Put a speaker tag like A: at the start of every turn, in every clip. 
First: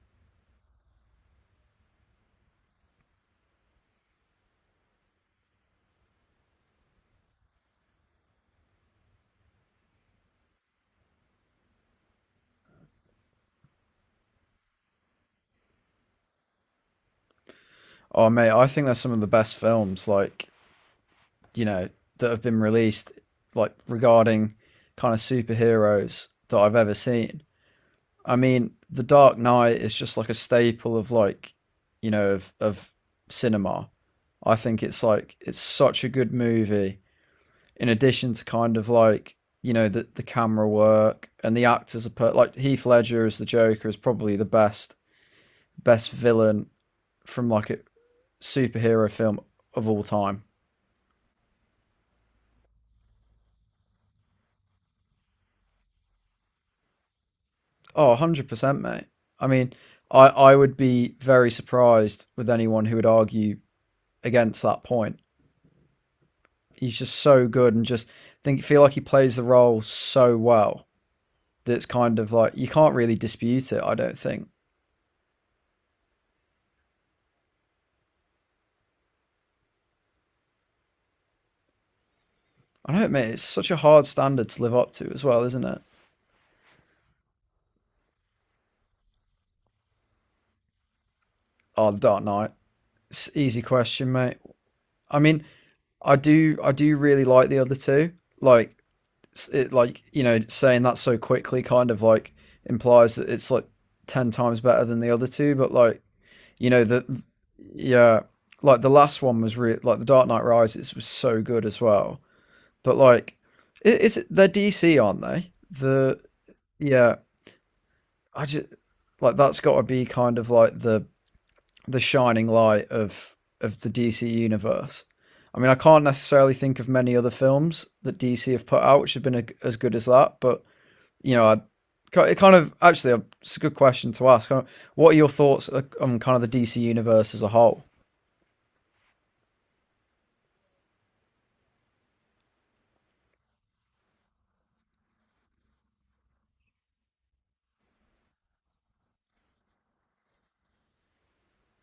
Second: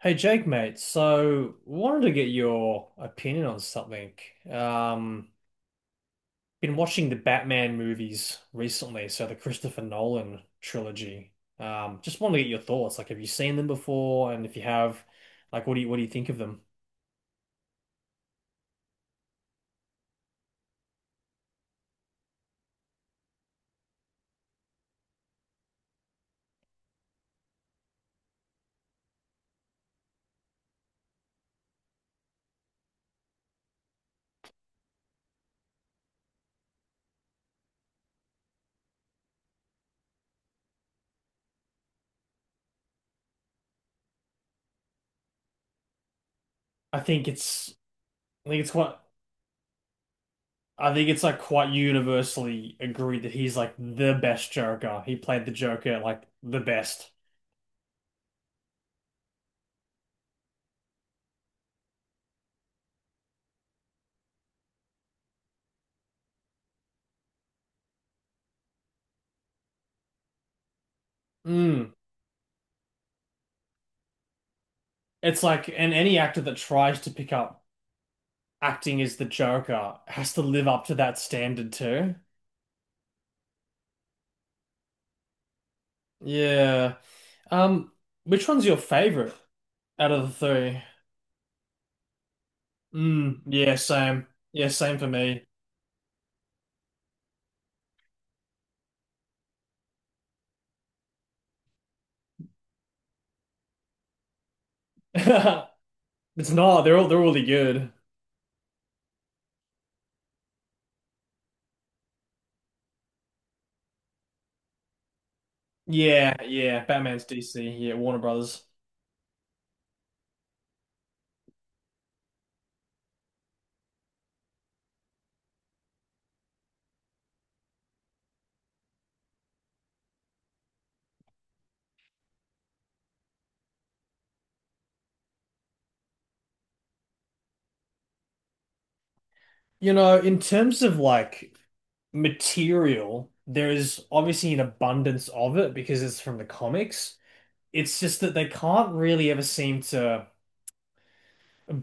A: Hey Jake, mate. So wanted to get your opinion on something. Um, been watching the Batman movies recently, so the Christopher Nolan trilogy. Just wanted to get your thoughts. Like, have you seen them before? And if you have, like, what do you think of them?
B: Oh mate, I think they're some of the best films, like you know, that have been released, like regarding kind of superheroes that I've ever seen. I mean, The Dark Knight is just like a staple of like, of cinema. I think it's like it's such a good movie. In addition to kind of like the camera work, and the actors are like Heath Ledger as the Joker is probably the best villain
A: I think
B: from like
A: it's
B: a
A: I think it's quite
B: superhero film of all time.
A: I think it's like quite universally agreed that he's like the best Joker. He played the Joker like the best.
B: Oh, 100%, mate. I mean, I would be very surprised with anyone who would argue against that point. He's just so good and just think feel like he plays the role so well that it's
A: Mm.
B: kind of like you can't really dispute it, I don't think.
A: It's like, and any actor that tries to pick up acting as the Joker has to live up to that standard too.
B: I don't know, mate, it's such a hard standard to live up to as well, isn't it?
A: Yeah. Um, which one's your favorite out of the 3?
B: Oh, the Dark Knight. It's an
A: Mm,
B: easy
A: yeah,
B: question,
A: same.
B: mate.
A: Yeah, same for
B: I mean,
A: me.
B: I do really like the other two. Like like saying that so quickly kind of like implies that it's like 10 times better than the other two, but like
A: It's
B: you
A: not.
B: know
A: They're all they're
B: the
A: really good.
B: yeah, like the last one was really like the Dark Knight Rises was so good as well, but like it's they're DC, aren't they? The
A: Yeah, yeah.
B: Yeah,
A: Batman's DC. Yeah, Warner
B: I
A: Brothers.
B: just like that's got to be kind of like the shining light of the DC universe. I mean, I can't necessarily think of many other films that DC have put out which have been as good as that, but you know, I, it kind of actually it's a good question to ask. What are your thoughts on kind of the DC universe as a whole?
A: You know, in terms of like material, there is obviously an abundance of it because it's from the comics. It's just that they can't really ever seem to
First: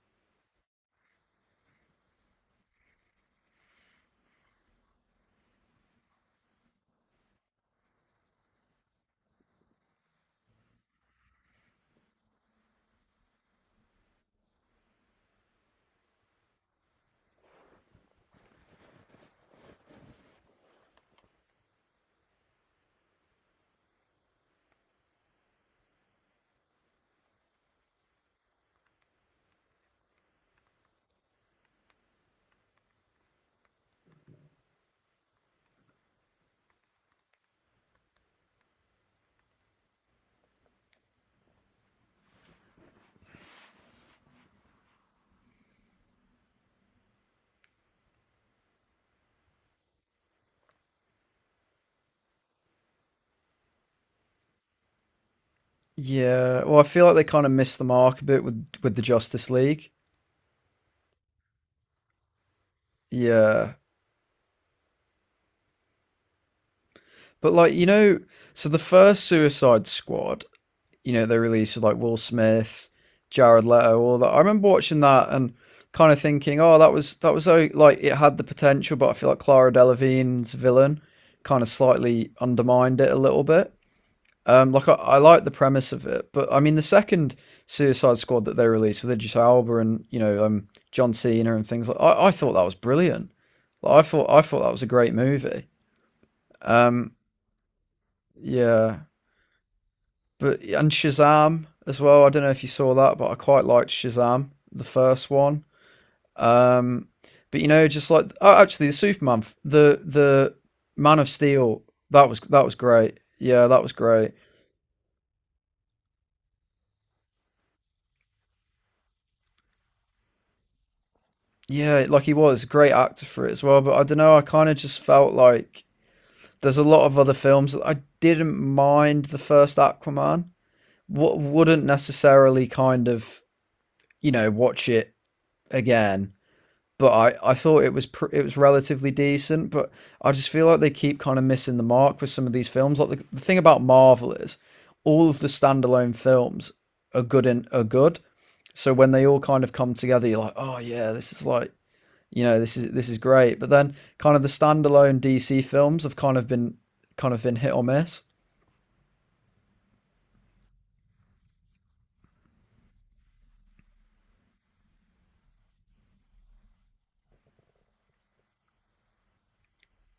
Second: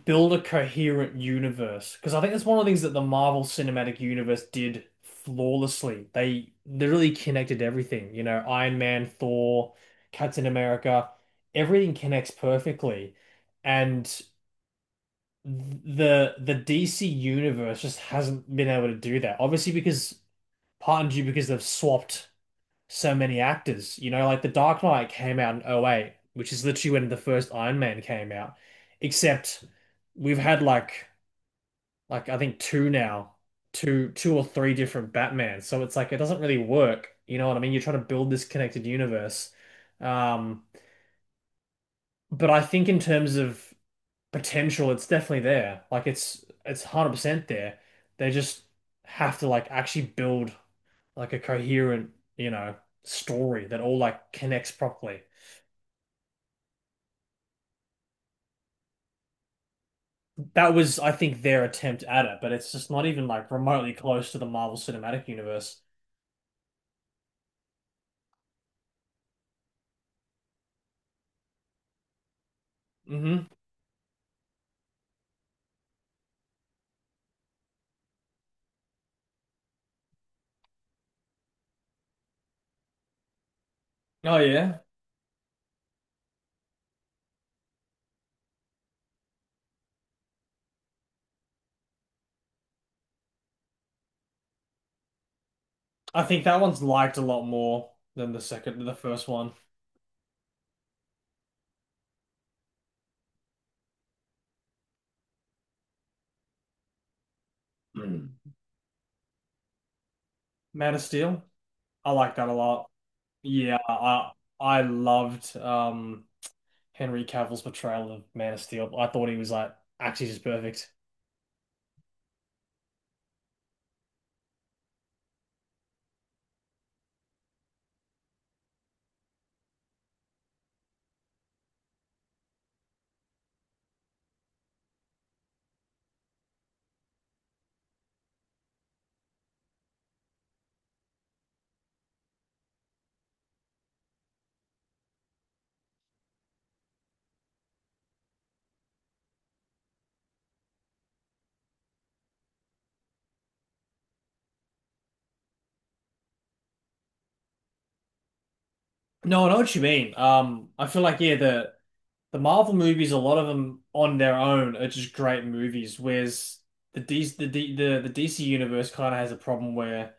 A: build a coherent universe, because I think that's one of the things that the Marvel Cinematic Universe did flawlessly. They literally connected everything, you know, Iron Man, Thor, Captain America, everything connects perfectly. And the DC universe just hasn't been able to do that. Obviously because part and due because they've swapped so many actors, you know, like The Dark Knight came out in '08, which is literally when the first Iron Man came out. Except we've had like I think two now, two or three different Batmans. So it's like it doesn't really work. You know what I mean? You're trying to build this connected universe. Um, but I think in terms of potential, it's definitely there. Like it's 100% there. They just have to like actually build like a coherent, you know, story that all like connects properly.
B: Yeah, well, I feel like they kind of missed the mark a bit with the Justice League.
A: That was, I think, their attempt at it, but it's just not even like
B: Yeah,
A: remotely close to the Marvel Cinematic Universe.
B: but like so the first Suicide Squad, they released with like Will Smith,
A: Hmm.
B: Jared Leto, all that. I remember watching that and kind of thinking, oh, that was so like it had the potential, but I feel like Clara Delevingne's villain kind of slightly undermined it a little bit.
A: Oh yeah.
B: Like I like the premise of it, but I mean the second Suicide Squad that they released with Idris Elba and John Cena and things like I thought that was brilliant. Like, I thought that was a great movie.
A: I think that one's
B: Um,
A: liked a lot more than the second, the
B: yeah,
A: first one.
B: but and Shazam as well. I don't know if you saw that, but I quite liked Shazam, the first one. Um, but
A: Mm.
B: actually the Superman, the
A: Man of
B: Man of
A: Steel,
B: Steel,
A: I like that a
B: that was
A: lot.
B: great. Yeah,
A: Yeah,
B: that was
A: I
B: great.
A: I loved Henry Cavill's portrayal of Man of Steel. I thought he was like actually just perfect.
B: Yeah, like he was a great actor for it as well. But I don't know. I kind of just felt like there's a lot of other films that I didn't mind the first Aquaman. What wouldn't necessarily kind of watch it again. But I thought it was it was relatively decent. But I just feel like they keep kind of missing the mark with some of these films. Like the thing about Marvel is all of the standalone films are good. So when they all kind of come together, you're like, oh yeah, this is like this is great, but then kind of the standalone DC films have kind of been hit or miss.
A: No, I know what you mean. I feel like yeah, the Marvel movies, a lot of them on their own are just great movies, whereas the DC universe kind of has a problem where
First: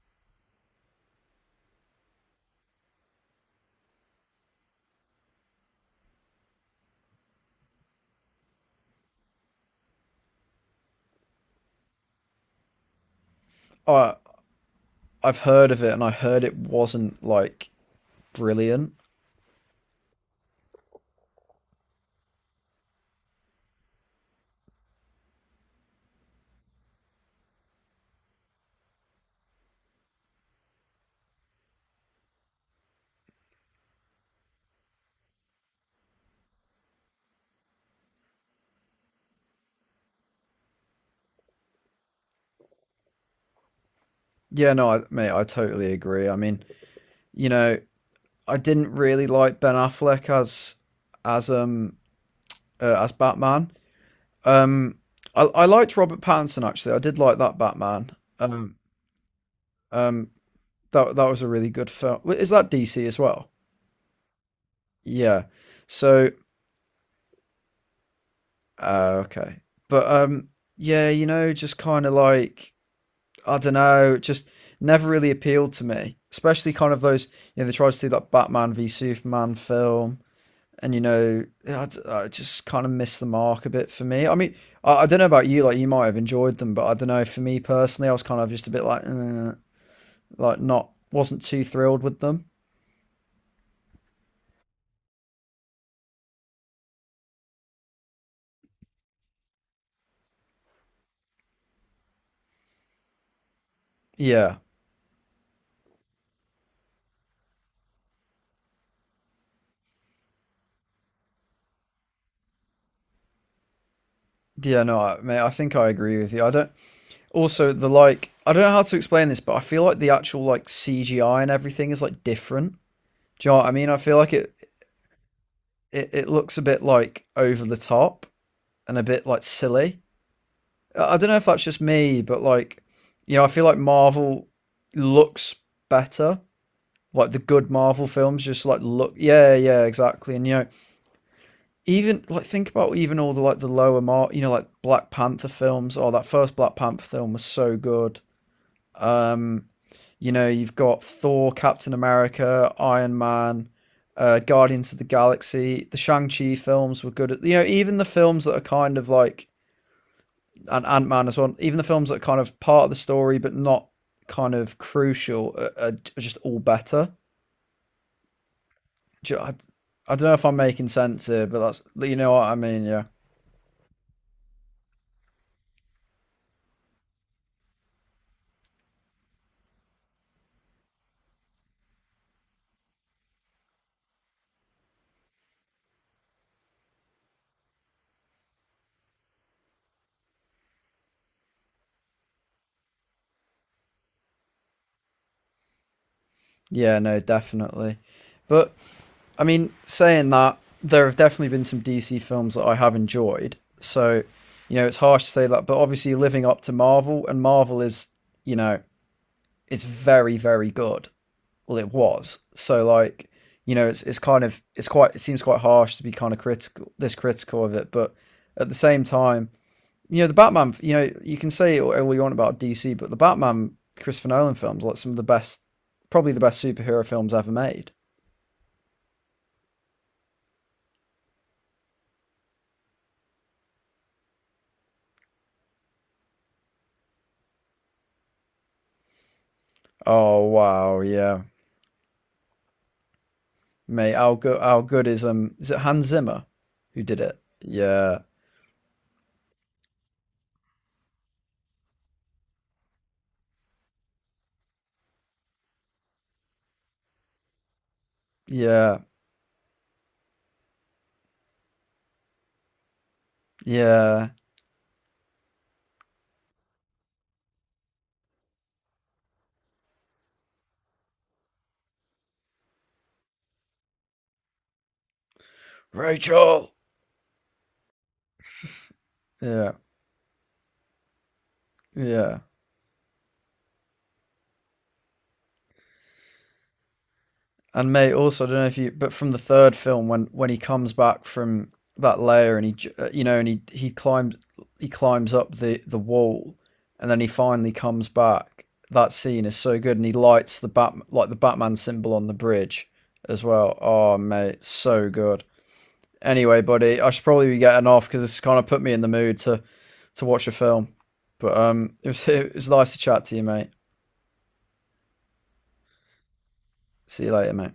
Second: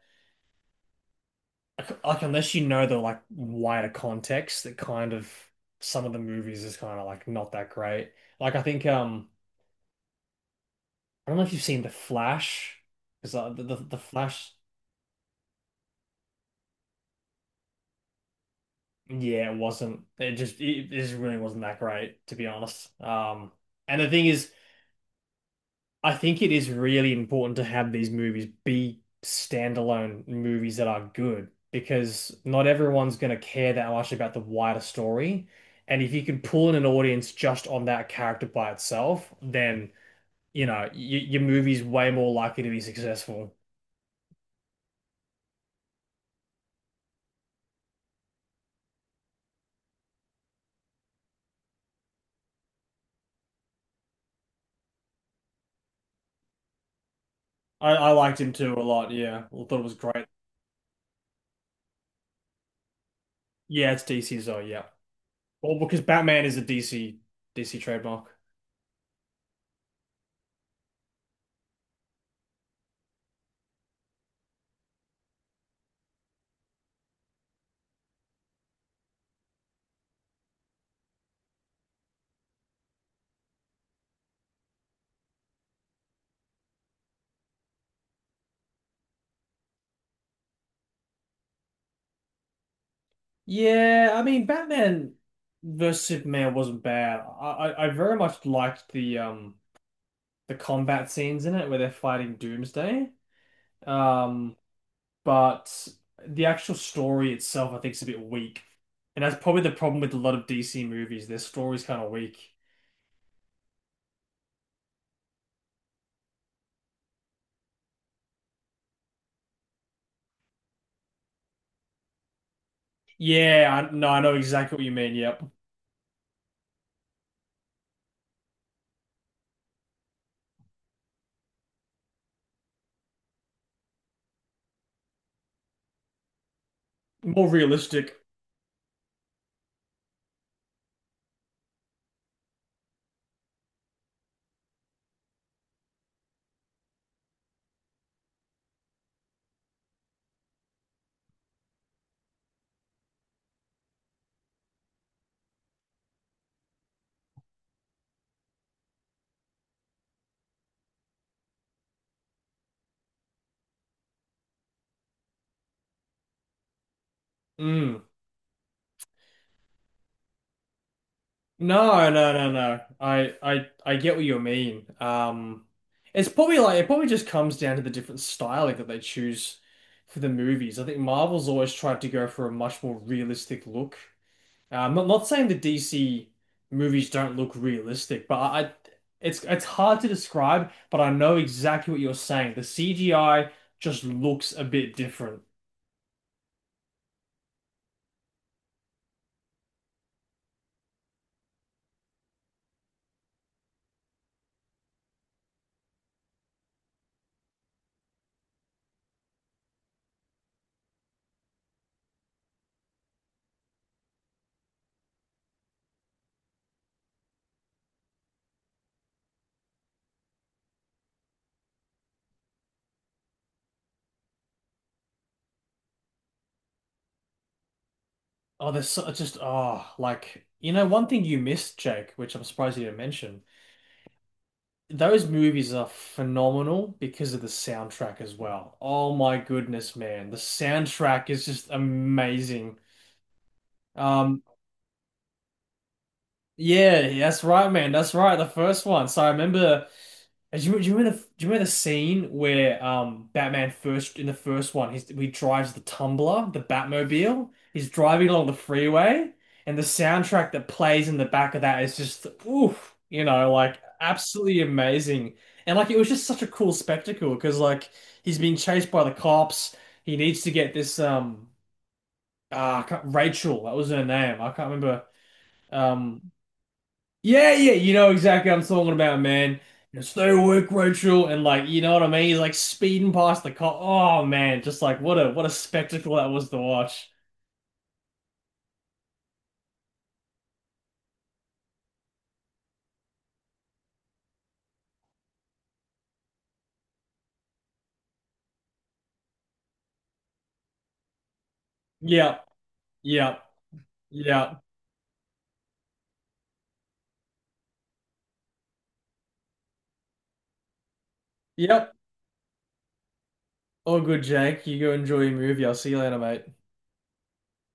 A: like unless you know the like wider context that kind of some of the movies is kind of like not that great. Like I think I don't know if you've seen The Flash because the
B: i
A: Flash,
B: i've heard of it, and I heard it wasn't like brilliant.
A: yeah, it wasn't, it just really wasn't that great, to be honest. And the thing is I think it is really important to have these movies be standalone movies that are good, because not everyone's going to care that much about the wider story. And if you can pull in an audience just on that character by itself, then, you know, y your movie's way more likely to be successful.
B: Yeah, no, mate, I totally agree. I mean, you know I didn't really like Ben Affleck as as um as Batman. um I liked Robert Pattinson. Actually, I did like that
A: I,
B: Batman.
A: I liked him too
B: um
A: a lot. Yeah. I thought it was great.
B: um that was a really good film. Is that DC as well?
A: Yeah, it's DC's though. Yeah.
B: Yeah.
A: Well, because
B: so
A: Batman is a DC trademark.
B: Oh, okay. But yeah, you know, just kind of like I don't know, just never really appealed to me. Especially kind of those, they tried to do that Batman v Superman film, and I just kind of missed the mark a bit for me. I mean, I don't know about you, like you might have enjoyed them, but I don't know. For me personally, I was kind of just a bit like, eh, like not wasn't too thrilled with them.
A: Yeah, I mean Batman versus Superman wasn't bad. I very much liked the combat scenes in it where they're fighting Doomsday. Um,
B: Yeah,
A: but the actual story itself I think is a bit weak. And that's probably the problem with a lot of DC movies. Their story's kind of weak.
B: yeah, no, mate, I think I agree with you. I don't. Also, the like I don't know how to explain this, but I feel like the actual like CGI and everything is like different. Do you know what I
A: Yeah,
B: mean? I
A: no,
B: feel
A: I
B: like
A: know exactly what you mean. Yep.
B: it looks a bit like over the top and a bit like silly. I don't know if that's just me, but like I feel like Marvel looks better. Like the
A: More
B: good Marvel
A: realistic.
B: films just like look. Yeah, yeah, exactly. And even like think about even all the like the lower mark. Like Black Panther films. Oh, that first Black Panther film was so good. Um You know, you've got Thor, Captain America, Iron Man, Guardians of the Galaxy. The Shang Chi films were good. At, even the films that are kind of like, and Ant Man as well. Even the films that are kind of part of the story but not kind of crucial are just all better.
A: Mm.
B: I don't know if I'm making sense here, but that's
A: No,
B: you
A: no,
B: know what
A: no,
B: I
A: no.
B: mean. Yeah,
A: I get what you mean. It's probably like it probably just comes down to the different styling that they choose for the movies. I think Marvel's always tried to go for a much more realistic look. I'm not saying the DC movies don't look realistic, but it's hard to describe. But I know exactly what you're saying. The CGI just looks a bit different.
B: yeah, no, definitely. But I mean, saying that, there have definitely been some DC films that I have enjoyed. So, it's harsh to say that, but obviously living up to Marvel, and Marvel is, you know, it's very, very good. Well, it was. So, like, it's quite. It seems quite harsh to be kind of critical this critical of it, but at the same time, the Batman, you can say all you want about DC, but the Batman Christopher Nolan films, like some of the best, probably the best superhero films ever made.
A: Oh, there's so, just oh, like you know, one thing you missed, Jake, which I'm surprised you didn't mention. Those movies are phenomenal because of the soundtrack as well. Oh my goodness, man. The
B: Oh wow,
A: soundtrack
B: yeah.
A: is just amazing.
B: Mate, how
A: Um,
B: good how good is it Hans Zimmer who
A: yeah,
B: did it?
A: that's right, man. That's
B: Yeah.
A: right. The first one. So I remember. And do you remember the do you remember the scene where Batman first in the first one he drives the Tumbler, the Batmobile. He's driving along the
B: Yeah.
A: freeway, and the soundtrack that plays in the back of that is just oof, you know, like
B: Yeah.
A: absolutely amazing. And like it was just such a cool spectacle because like he's being chased by the cops. He needs to get this ah Rachel, that was her name. I can't remember, um
B: Rachel.
A: yeah, yeah, you know exactly what I'm talking about, man.
B: Yeah.
A: You know, stay awake, Rachel, and like, you know what I mean? He's
B: Yeah.
A: like speeding past the car. Oh man, just like what a spectacle that was to watch.
B: And mate, also I don't know if you but from the third film when he comes back from that layer and he uh, you know and he he climbs climbs up the wall, and then he finally comes back. That scene is so good, and he lights the Batman symbol on the
A: Yeah,
B: bridge
A: yeah,
B: as well. Oh
A: yeah,
B: mate, so good. Anyway, buddy, I should probably be getting off because this kind of put me in the mood to watch a film. But
A: yep.
B: it was it was nice to chat to you, mate.
A: All good, Jake. You go enjoy your movie. I'll see you later, mate.
B: See you later, mate.